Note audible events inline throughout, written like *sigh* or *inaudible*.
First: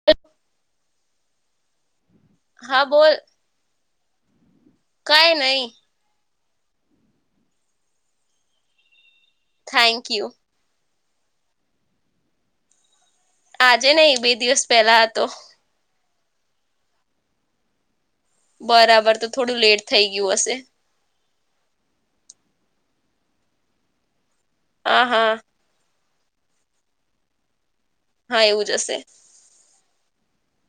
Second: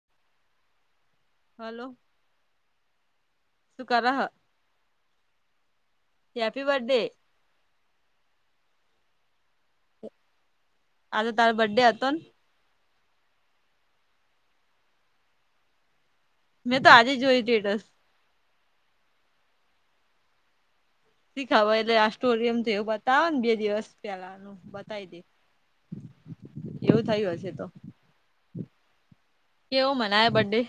*inaudible* Hello હા બોલ શુંકાર કઈ નહી હેપી બર્ડે થેન્ક યુ આજે તારો બર્થડે હતો ને આજે નહી બે દિવસ પેલા હતો મેં તો આજે જોય રટસ બરાબર તો થોડું લેટ થઈ ગયું હશે શી ખબર એટલે આ સ્ટોરયમ થ એવું બતાવો ને બે દિવસ પેલાનું હા બતાવી દે હા એવું થયું હશે તો હા એવું જ હશે કેવો મનાય બર્ડે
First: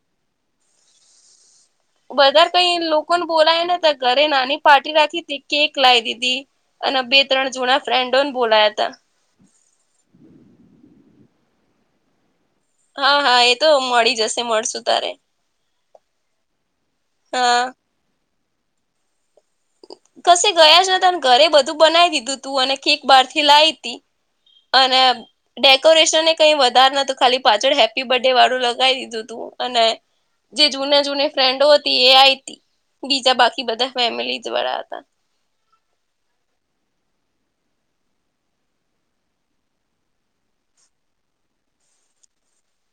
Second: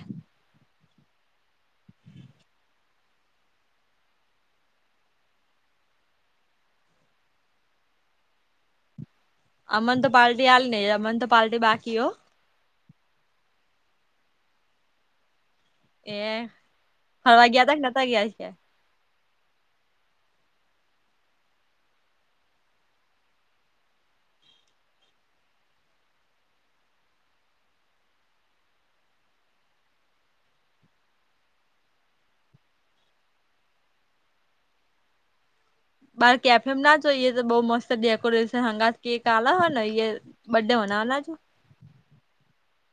બધા કઈ લોકોને બોલાય ને ઘરે નાની પાર્ટી રાખી હતી કેક લાવી દીધી અને બે ત્રણ જૂના ફ્રેન્ડોને બોલાયા હતા અમને તો પાર્ટી આલ નહી અમને તો પાર્ટી બાકી હો હા હા એ તો મળી જશે મળશું તારે એ ફરવા હા ગયા ત કે નતા ગયા કસે ગયા જ નતા ઘરે બધું બનાવી દીધું તું અને કેક બહાર થી લાવી તી અને ડેકોરેશન ને કઈ વધારે નું ખાલી પાછળ હેપ્પી બર્થ ડે વાળું લગાવી દીધું તું અને જે જૂના જૂની ફ્રેન્ડો હતી એ આ હતી, બીજા બાકી બધા ફેમિલી વાળા હતા. *inaudible* બાર કેફે ના જોઈએ, તો બઉ મસ્ત ડેકોરેશન હંગા કેક આલા હોય ને એ. બર્થડે મનવા ના જય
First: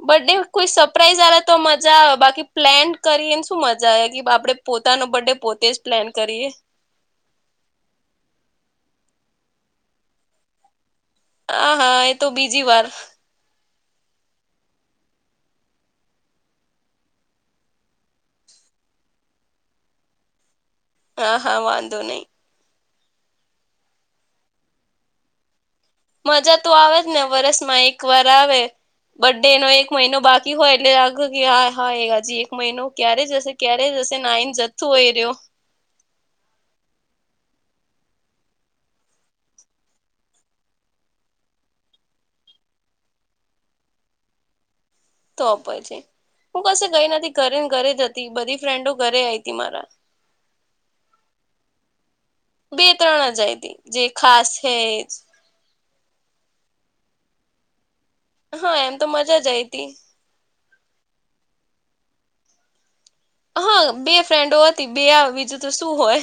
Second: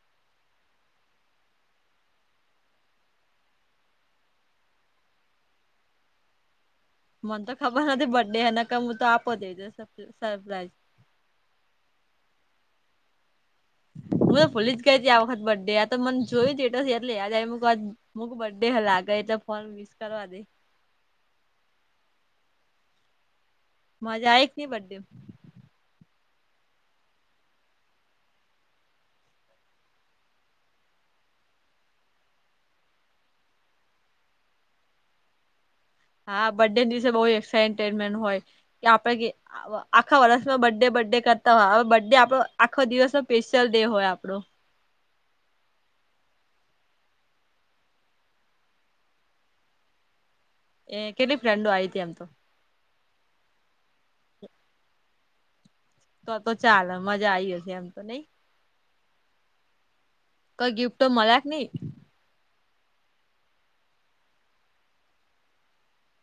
બર્થડે કોઈ સરપ્રાઈઝ હાલે તો મજા આવે, બાકી પ્લેન કરીને શું મજા આવે કે આપડે પોતાનો બર્થ ડે પોતે જ પ્લેન કરીએ, મને તો ખબર નથી બર્ડેને ક હું તો આપો દે સરપ્રાઈઝ *inaudible* આ હા એ તો બીજી વાર. હું તો ભૂલી જ ગઈ ત આ વખત બર્થ ડે આ તો મને જોયું ત એટ એટલેમ મક બર્ડે હલાાગે એટલે ફોન મિસ કરવા દે. હા હા વાંધો નહીં મજા આ એક નની બડ્ડે. મજા તો આવે જ ને વરસમાં એક વાર આવે. બડ્ ડે ન એક મહિનો બાકી હોય, એટલે આાગો કે હા હા એ હાજી એક મહિનો ક્યારે જશે. ક્યારેય જશે નાઈને જથ્થો હોય રહ્યો. હા બર્ડે દિવસે બહ એમેન્ટ હોય, કે આપડે આખા વર્ષમાં બ્ ડે બર્ ડે કરતા હોય હવે બ ડે આપો આખો દિવસ ન સ્પેશિયલ ડે હોય આપણો. તો પછી. હું કસે ગઈ નથી, ઘરે ને ઘરે જતી બધી ફ્રેન્ડો ઘરે આવીઈ હતી મારા. એ કેટલી ફ્રેન્ડો આ હતી એમ તો. બે ત્રણ હજાર દ જે ખાસ છે. તો તો ચાલ મજા આય હશે, એમ તો નઈ હા એમ તો મજા જ આઈ હતી. કઈ ગિફ્ટ મળલાક નહી, હા, બે ફ્રેન્ડો હતી બે બીજું તો શું હોય.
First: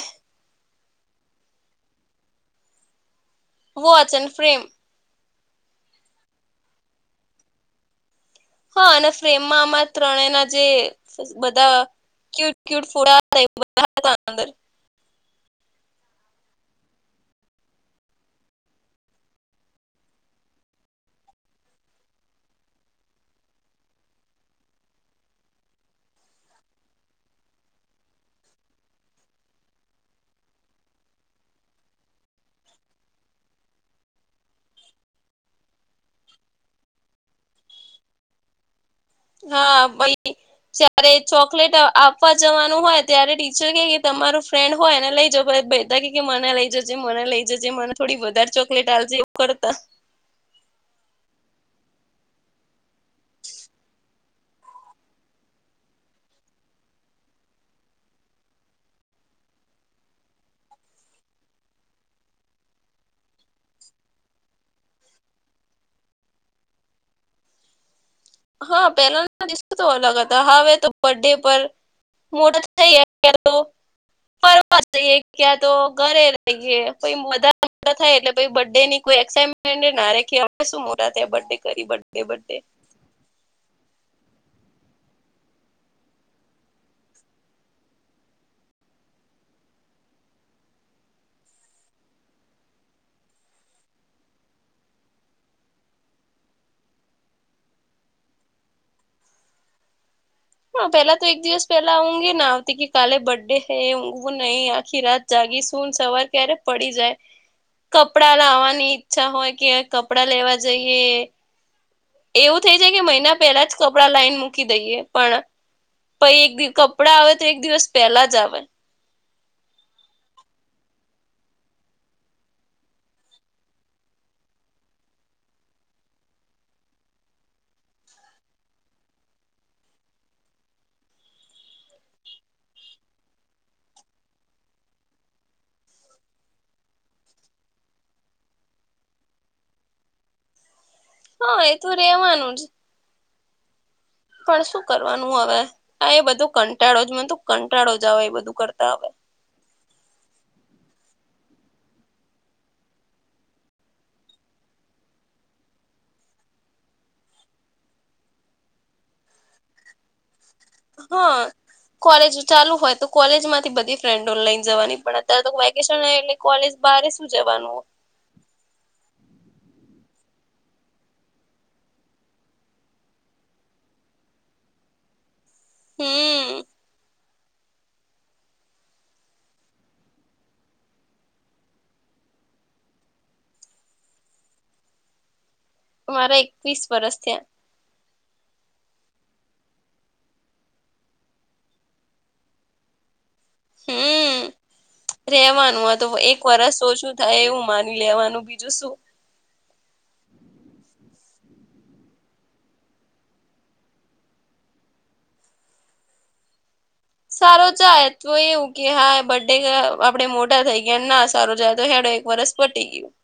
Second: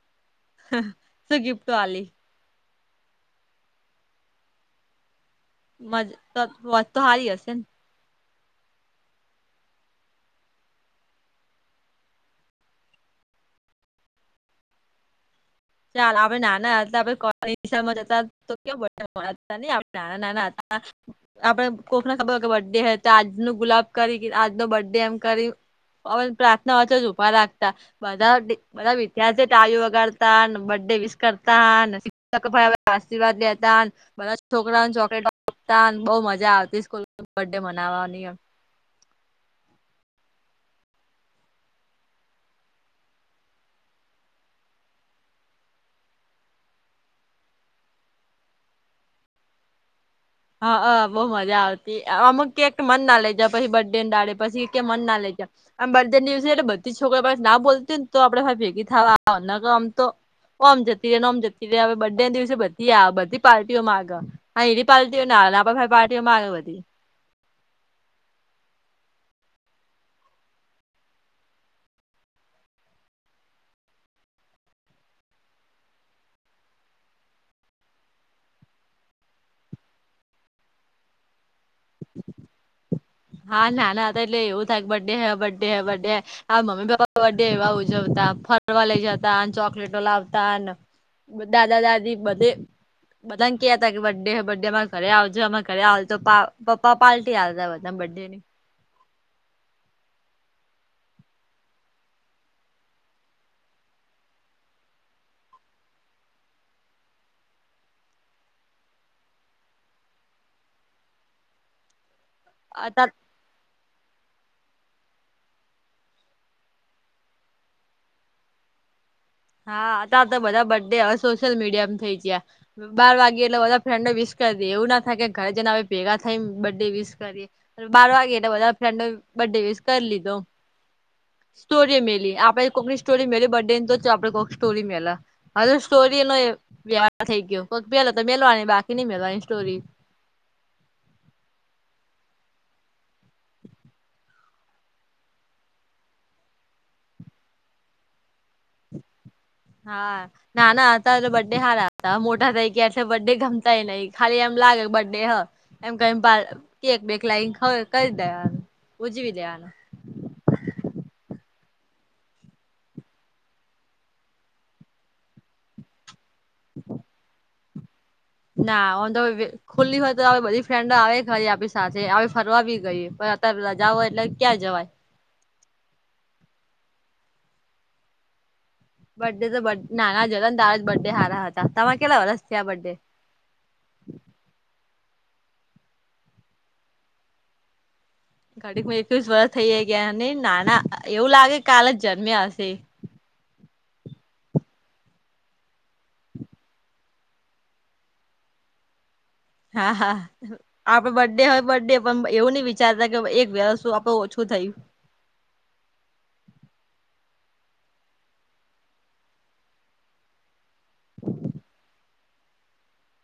*unintelligible* સુગિફ્ટ વાલી વોચ એન્ડ ફ્રેમ *unintelligible* વત તો સારી હશે ને હા, અને ફ્રેમમાં આમાં ત્રણેના જે બધા ક્યુટ ક્યટ ફૂડંદર *unintelligible* ચાલ આપણે નાના એટલે આપડે કોકની રીક્ષા મા જતા. તો કે બ હતા ન નાના નાના હતા, આપડે કોકને ખબર હોય કે બર્થ ડે હતો આજનો ગુલાબ કરી આજનો બર્થ ડે એમ કરી, અમને પ્રાર્થના વચ્ચે જ ઉભા રાખતા બધા બધા વિદ્યાર્થી ટાળી વગાડતા ને બરડે વિશ કરતા શિક્ષક *unintelligible* આશીર્વાદ દેતા, બધા છોકરાને ચોકલેટ આપતા બહુ મજા આવતી સ્કૂલ મા બર્ડે મનાવવાની એમ હા ભાઈ જય્યારે ચોકલેટ આપવા જવાનું હોય, ત્યારે ટીચર કે કે તમારું ફ્રેન્ડ હોય એને લઈ જવ ભ ભાઈ ત મને લઈ જજે મને લઈ જજે મને થોડી વધારે ચોકલેટ આાલજે એવુ કરતા હ અહ બહુ મજા આવતી અમુક ક મન ના લેજ પછી બર્ડે ડાડે પછી કે મન ના લેજ આમ બધા ન્યુઝ એટલે બધી છોકરી પાસે ના બોલતી ને તો આપડે ભેગી થવા આવે નકર આમ તો ઓમ જતી રે ને ઓમ જતી રે હવે બડે દિવસે બધી આવે બધી પાર્ટીઓમાંગ *unintelligible* *unintelligible* પાર્ટીઓમાં વધધી હા પેલા ના દિવસો તો અલગ હતા હવે તો બર્ડે પર *unintelligible* ફરવા જઈએ ક્યાં તો ઘરે રહીએ પછ બધાા થાય એટલે પ બડ ડે ની કો એક્સાટમેન્ટ નાખી શું મો ત બર્ે કરી બે બે હા નાના હતા એટલે એવું થાઈ બર્ડે હ બર્ડે હ બર્ડે આ મમ્મી પપ્પા બર્થ ડે એવા ઉજવતા ફરવા લઇ જતા ચોકલેટો લાવતાને બધા દાદા-દાદી બધે બધા ને કે હતા કે બર્થડે બર્ડે અમારે ઘરે આવજે અમે ઘરે આવજે તો પપા પાર્ટી હલતાધા *unintelligible* હા પહેલા તો એક દિવસ પહેલા ઉંગે ના આવતી કે કાલે બર્થડે હૈ ઉંગેવુ નહી આખી રાત જાગી સૂન સવાર ક્યારે પડી જાય. કપડા લાવવાની ઈચ્છા હોય કે કપડા લેવા જઈએ એવું થઇ છે કે અતાર મહિના પેલા જ કપડાં લઇન મૂકી દઈએ. પણ પ એકિવ કપડા આવે તો એક દિવસ પેલા જ આવે. હા અ ત તો બધા બડ્ડે હવે સોશિયલ મીડિયામાં થઇ ગયા. બાર વાગીે એટલે બધા ફ્રેન્ડો વિસ કરી દે એવું ના થાય કે ઘરે જને હવે ભેગા થઈને બર્ડે વિસ કરીએ. બાર વાગે એટલે બધા ફ્રેન્ડ બર્થડે વસ કરી લીધો. સ્ટોરી મેલી આપે કોકની સ્ટોરી મે બ ડે ની તો જ આપડે કોક સ્ટોરી મેલા હજ સ્ટોરી નો વ્યા થઈ ગયોક પેલો તો મેલવાની બાકી નઈ મેલવાની સ્ટોરી. હા એ તો રેવાનું જ પણ શું કરવાનું હવે એ બધું કંટાળો જ મું કંટાળો જ આવે એ બધું કરતા હ. હા. ના ના અત્યારે તો બર્ ડે હાર હતા મોટા થાય ગાર બર્ ડે ગમતાય નહિ ખાલી એમ લાગે બર્ ડે હ. એમ ક બે લાઈ કરી દેવાનું ઉજવી દેવાનું. હા કોલેજ ચાલુ હોય તો કોલેજ માંથી બધી ફ્રેન્ડ ઓનલાઈન જવાની પડે. અ્યારે તો વેકેશન એટલે કોલેજ બારે શું જવાનું. ના અંધ ખુલ્લી હોય તો બધી ફ્રેન્ડ આવે ખરી આપણી સાથે આવી ફરવા બ ગઈ પણ અત્યારે રજાઓ એટલે ક્યાં જવાય. હમ. બર્ ડે તો બ નાના જ હતા ને તારા જ બર્થ ડે સારા હતા. તમે કેટલા વરસ થ આ બર્થડે? અ મારા એકવીસ વરસ થયા ઘડી એકવીસ વરષ થઈ જ ગયા ને નાના એવું લાગે કાલ જ જન્મ્યા હશે. હમ. રેવાનું આ તો એક વરસ ઓછું થાય એવું માની લેવાનું બીજું શું. હા હા. આપડે બર્થ ડે હોય બર્થ ડે પણ એવું નઈ વિચારતા કે એક વ્યસ્ આપડે ઓછું થયું સારો જાય તો એવું કે હા બર્ડે આપડે મોટા થઈ ગયા ના સારો જાય તો ખેડો એક વરષ ફટી ગીયું.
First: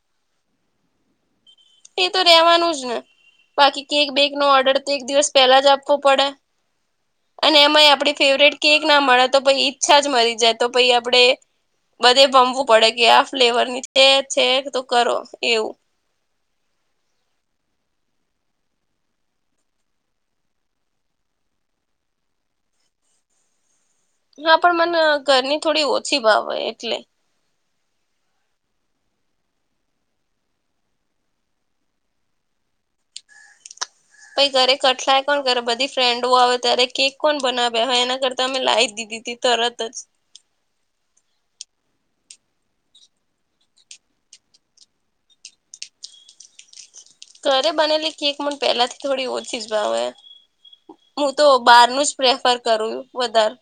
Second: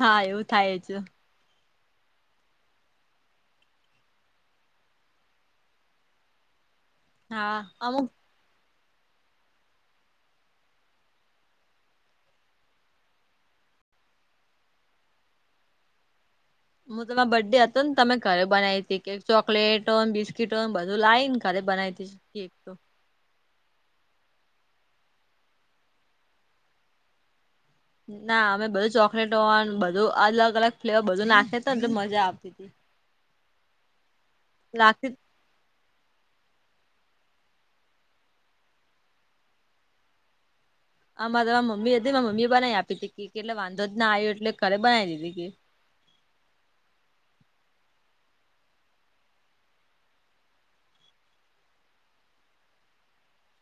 હા એવું થાય જ એ તો રેવાનું જ ને બાકી કેક બેક નો ઓર્ડર તો એક દિવસ પહેલા જ આપવો પડે. અને હા એમાં અમુક આપે ફેવરેટ કેક ના મળે તો પછ ઈચ્છા જ મરી જાય તો પાઈ આપણે બધે ભમવું પડે કે આ ફ્લેવર ની છે છે તો કરો એવું. હું તમારા બર્થ ડે હતો ને તમે ઘરે બનાવી હતી કે ચોકલેટોને બિસ્કીટોને બધું લાવ ને ઘરે બનાવી હતી. કેક. હા પણ મને ઘરની થોડી ઓછી ભાવ હોય એટલે. ના અમે બધું ચોકલેટો બધું અલગ અલગ ફ્લેવર બધું નાખે તો એટલે મજા આવતી હતી. પાઈ ઘરે લાગતી કઠલા કોણ કરે બધી ફ્રેન્ડો આવે ત્યારે કેક કોણ બનાવે્યા હવે એના કરતા અમે લાવી દીધી ત તરત જ. આ મારે મમ્મી હતી મામી એ બનાવી આપી હતી ક કે એટલે વાંધો જ ના આવ્યો એટલે ઘરે બનાવી દીધી. ઘરે બનેલી કેક મન પેલા થી થોડી ઓછીજ ભાવે. હું તો બહાર ન જ પ્રેફર કરું વધારે.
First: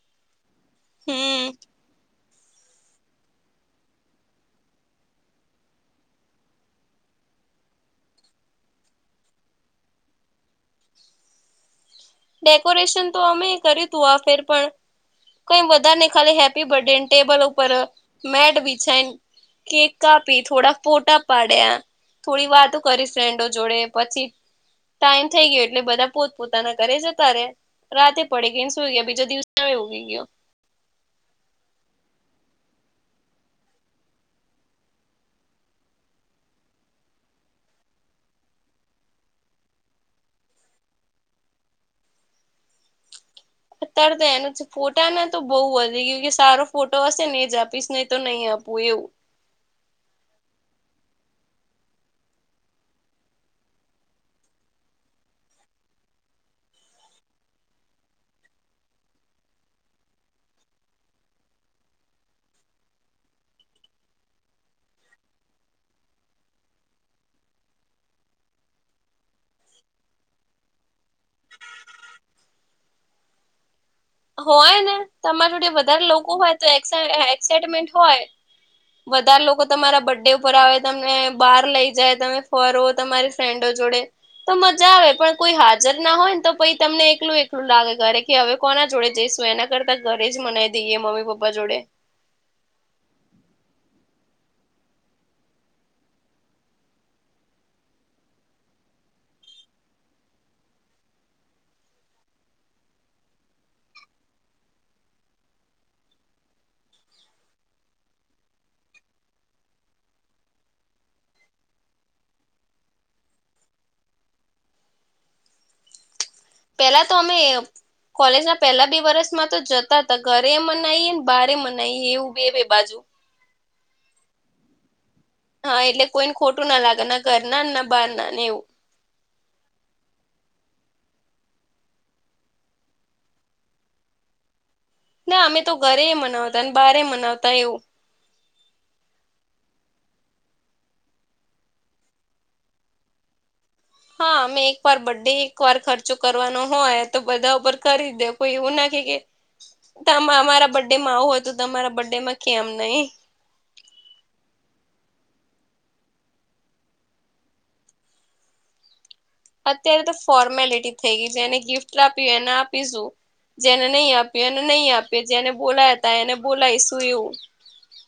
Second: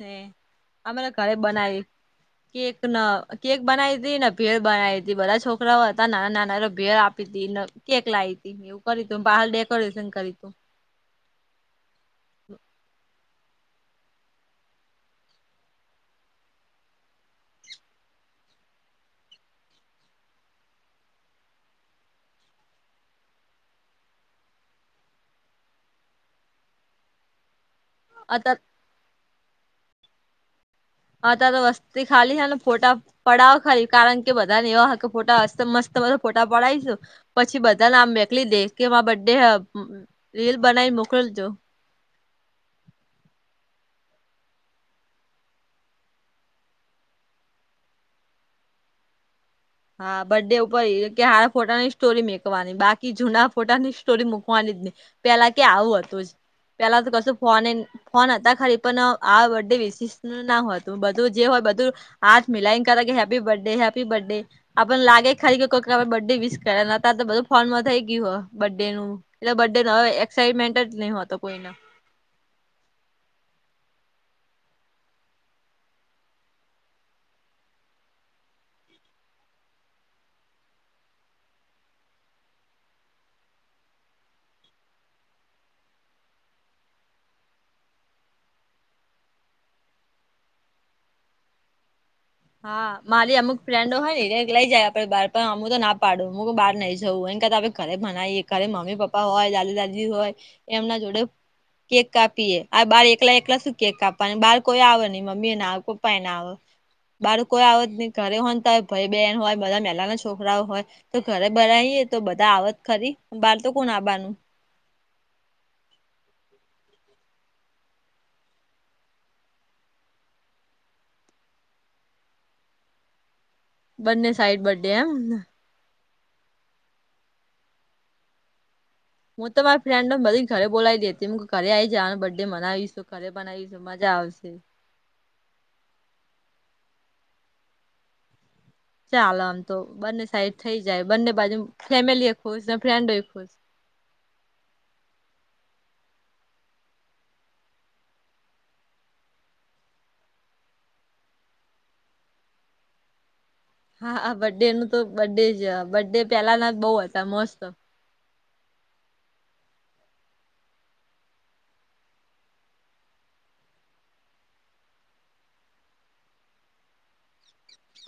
ને અમારા ઘરે હમ બનાવી. કેક ન કેક બનાવી હતી ને ભેળ બનાવી હતી બધા છોકરાઓ હતા નાના નાના ભેળ આપી હતી. કેક લાવી તી એવું કરી તું બહાર ડેકોરેશન કરી તું ડેકોરેશન તો અમે કર્યું તું આ ફેર પણ કઈ વધારે ને ખાલી હેપી બર્થ ડે ટેબલ ઉપર મેટ બીછાય કેક કાપી થોડા ફોટા પાડ્યા થોડી વાતો કરીશ ફ્રેન્ડો જોડે પછી ટાઈમ થઈ ગયો એટલે બધા પોતપોતાના કરે છે તારે રાતે અત પડી ગઈ ને સુું ગયા બીજા દિવસે હો ઉગી ગયો. હા તો વસ્તી ખાલી હે ને ફોટા પડાવો ખરી કારણ કે બધાને એવા કે ફોટા અસ્ત મસ્ત બધા ફોટા પડાઈશું. પછી બધા નામ મેકલી દે કે માર બરડે હે બે રીલ બનાવી મોકલજો. અત્યારે તો એનું ફોટાને તો બહુ વધી ગયું કે સારો ફોટો હશે ને એ જ આપીશ ને તો નહી આપું એવું. હા બરડે ઉપર એ કે હ ફોટાની સ્ટોરી મકવાની બાકી જૂના ફોટાની સ્ટોરી મૂકવાની જ ની. પેલા કે આવું હતું જ, પેલા તો કશું ફોને ફોન હતા ખરી પણ આ બડે વિશીશ ના હોતું બધું જે હોય બધું હાજ મિલાઈન કરે કે હેપી બર્થડે હેપી બર્થડે. આપને લાગે ખાલી કે કોઈક આપ બર્થ ડે વિસ કરે બધું ફોર્માં થઈ ગયું હોય બર્થ ડે નું. એટલે બરડે નો હવે એક્સાઈટમેન્ટ જ નહી હોતો કોઈને. હોય ને તમારે જોડે વધારે લોકો હોય તો એક્સાઈ એક્સાઈટમેન્ટ હોય. વધારે લોકો તમારા બરડે ઉપર આવે, તમને બહાર લઈ જાય, તમે ફરો તમારી ફેન્ડો જોડે. તો મજા આવે પણ કોઈ હાજર ના હોય ને તો પછ તમને એકલું એકલું લાગે ઘરે કે હવે કોના જોડે જઈશું એના કરતા ઘરે જ મનાવી દઈએ મમ્મી પપ્પા જોડે. હા, મારી અમુક ફ્રેન્ડો હોય ને લઈ જાય આપડે બાર પણ અમુ તો ના પાડું હું બહાર નહી જવું એન કરતા ઘરે જ મનાય ઘરે મમ્મી પપ્પા હોય, દાદી દાદી હોય એમના જોડે કેક કાપીએ આ બાર એકલા એકલા શું કેક કાવા બાર કોઈ આવે નહી મમ્મી ના, પપ્પા ના આવે કોઈ ન આવે. બાળકો આવત ની ઘરે હોનતા હોય ભાઈ, બહેન હોય બધા મહેલા ના છોકરાઓ હોય. તો ઘરે ભરાઈએ તો બધા આવત ખરી બહાર તો કોણ આવારનું? પેલા તો અમે કોલેજ ના પહેલા બે વર્ષમાં તો જતા હતા ઘરે એ મનાવી ને, બાર મનાવી એવું બે બે બાજુ. બન્ને સાઈડ બડે એમ? હા, એટલે કોઈને ખોટું ના લાગે ના ઘર ના ના બહાર ના ને એવું. હું તો મારી ફ્રેન્ડ બધી ઘરે બોલાવી લેતી હતી મ ઘરે આવી છેને બર્થે બનાવીશ, ઘરે બનાવીશ. મજા આવશે. ના અમે તો ઘરે મનાવતા અને બારે મનાવતા એવું. ચાલો આમ તો બંને સાઈડ થઇ જાય બંને બાજુ ફેમિલી એ ખુશ ને ફ્રેન્ડોય ખુશ. હા અમે એક વાર બડ ડે એક વાર ખર્ચો કરવાનો હોય તો બધા ઉપર કરી દે. કોઈ એવું નથી કે તમારા બર્ડે માં આવું હોય તો તમારા બર્ડે માં કેમ નહી. હા આ બર્થ ડે નું તો બડે જ બડે પેલાના જ બહુ હતા મસ્ત. અત્યારે તો ફોર્મેલિટી થઈ ગઈ છે એને ગિફ્ટ આપી એને આપીશું. જેને નહી આપ્યું એને નહી આપ્યું, જેને બોલાયા હતા એને બોલાયશું એવું.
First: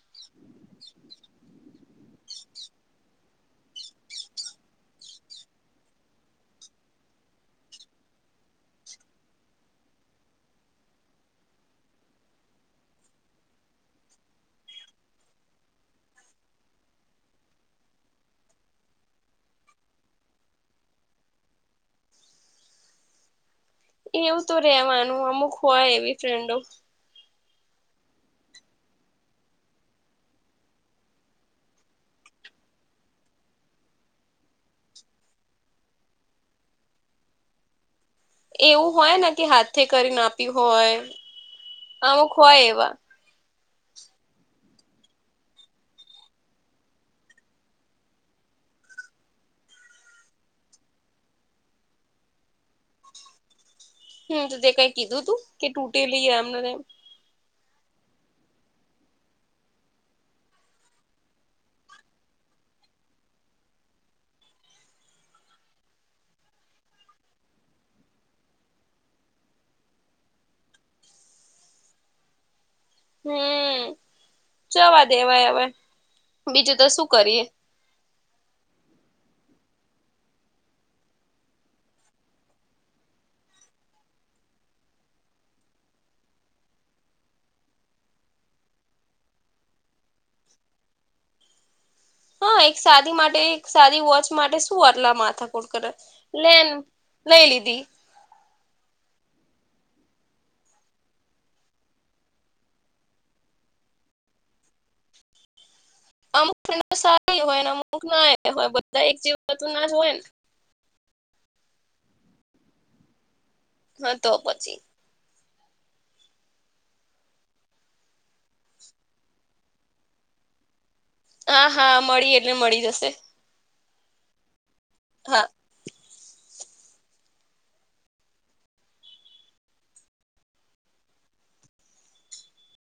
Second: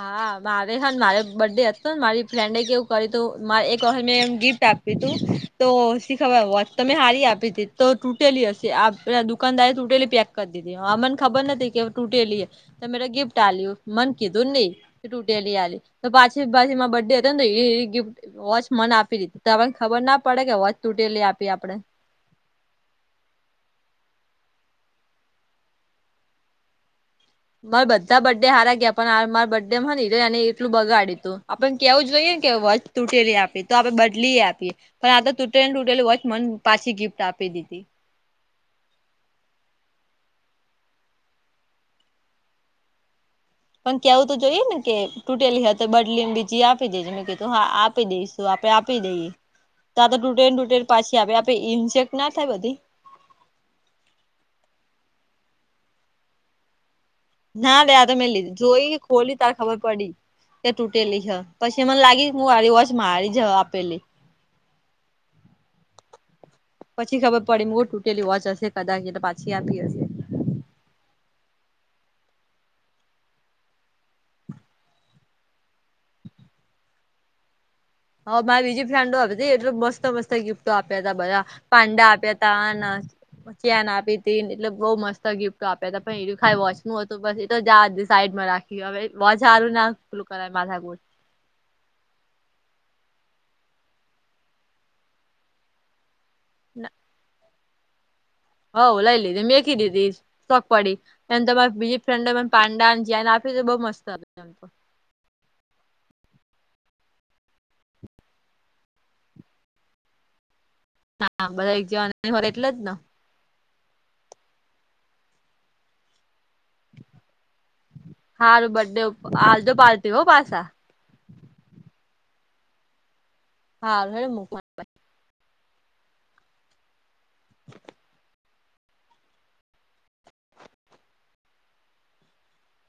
હા મારે હને મારે બર્થડે હતો ને મારી ફ્રેન્ડ કેવું કરીયું હતું મા એક વખત મેં એમ ગિફ્ટ આપ તી તું. તો શી ખબર હોત તમે હારી આપી તી તો તૂટેલી હશે આપ દુકાનદારે તૂટેલી પેક કરી દીધી અ મન ખબર નતી કે ટૂટેલી હે મે ત ગિફ્ટ આલી મન કીધ ધૂ નહી તૂટેલી આલી તો પાછી પાછી માર બરડે હતો ને એ ગિફ્ટ વચ મન આપી દીધી તોણ ખબર ના પડે કે વોચ તૂટેલી આપી આપડે. એવું તો રેવાનું અમુક હોય એવી ફ્રેન્ડો. મારે બધા બર્થડે હારા ગયા પણ આ મારા બર્ડે માંને એટલું બગાડ્યું તું આપણ કેવું જોઈએને કેવું તૂટેલી આપી તો આપણે બદલી આપીએ પણ આ તો તૂટેને તૂટેલી હોય મને પાછી ગિફ્ટ આપી દીધી. એવું હોય ને કે હાથે કરી ને આપી હોય, અમુક હોય એવા. પણ કેવું તો જોઈએ ને કે તૂટેલી હતી બદલી બીજી આપી દેજે મેં કીધું હા આપી દઈશ. તો આપડે આપી દઈએ તો આ તો ટૂટેન ટૂટેન પાછી આપ આપે ઇન્સેક્ટ ના થાય બધી હમ્મ, તો તે કઈ કીધું તું કે તૂટે લઈએ એમ? ના બેે તો મેં લીધી જોઈ ખોલી તાર ખબર પડી. કે તૂટેલી હે પછી મને લાગી હું વારી વોચ મારી જ આપેલી. પછી ખબર પડી મુ તૂટેલી વોચ હશે કદાચ એટલે પાછી આપી હશે. હમ્મ જવા દેવા એવા બીજું તો શું કરીએ. હ મારી બીજી ફ્રેન્ડો આવી હતી એટ મસ્ત મસ્ત ગિફ્ટો આપ્યા તા બધા. પાંડા આપ્યા ત ચેન આપી તી એટલે બઉુ મસ્ત ગિફ્ટ આપ્યા હતા પણ એ તો ખાલી વોચ નું હતું બસ એટ જ સાઈડમાં રાખી. હવે બજારું ના ખલું કર માધા હા એક સાદી માટે એક સાદી વોચ માટે શું આટલા માથાકુડ કરે. લે લઈ લીધી. હવ લઈ લીધી મેં કીધી તી શોખ પડી એ તમારે બીજી ફ્રેન્ડ પાંડા ચેન આપી બઉ મસ્ત આવે. અમુક સારી હોયને અમુક ના હોય બધા એક જીવતું ના જ હોય ને. હા બધા એક જેવા એટલે જ ને. હા તો પછી. હારું બડે આલજો પાર્ટી હો પાછા હા હા મળી એટલે મળી જશે હારુ હેડો મૂકું હા.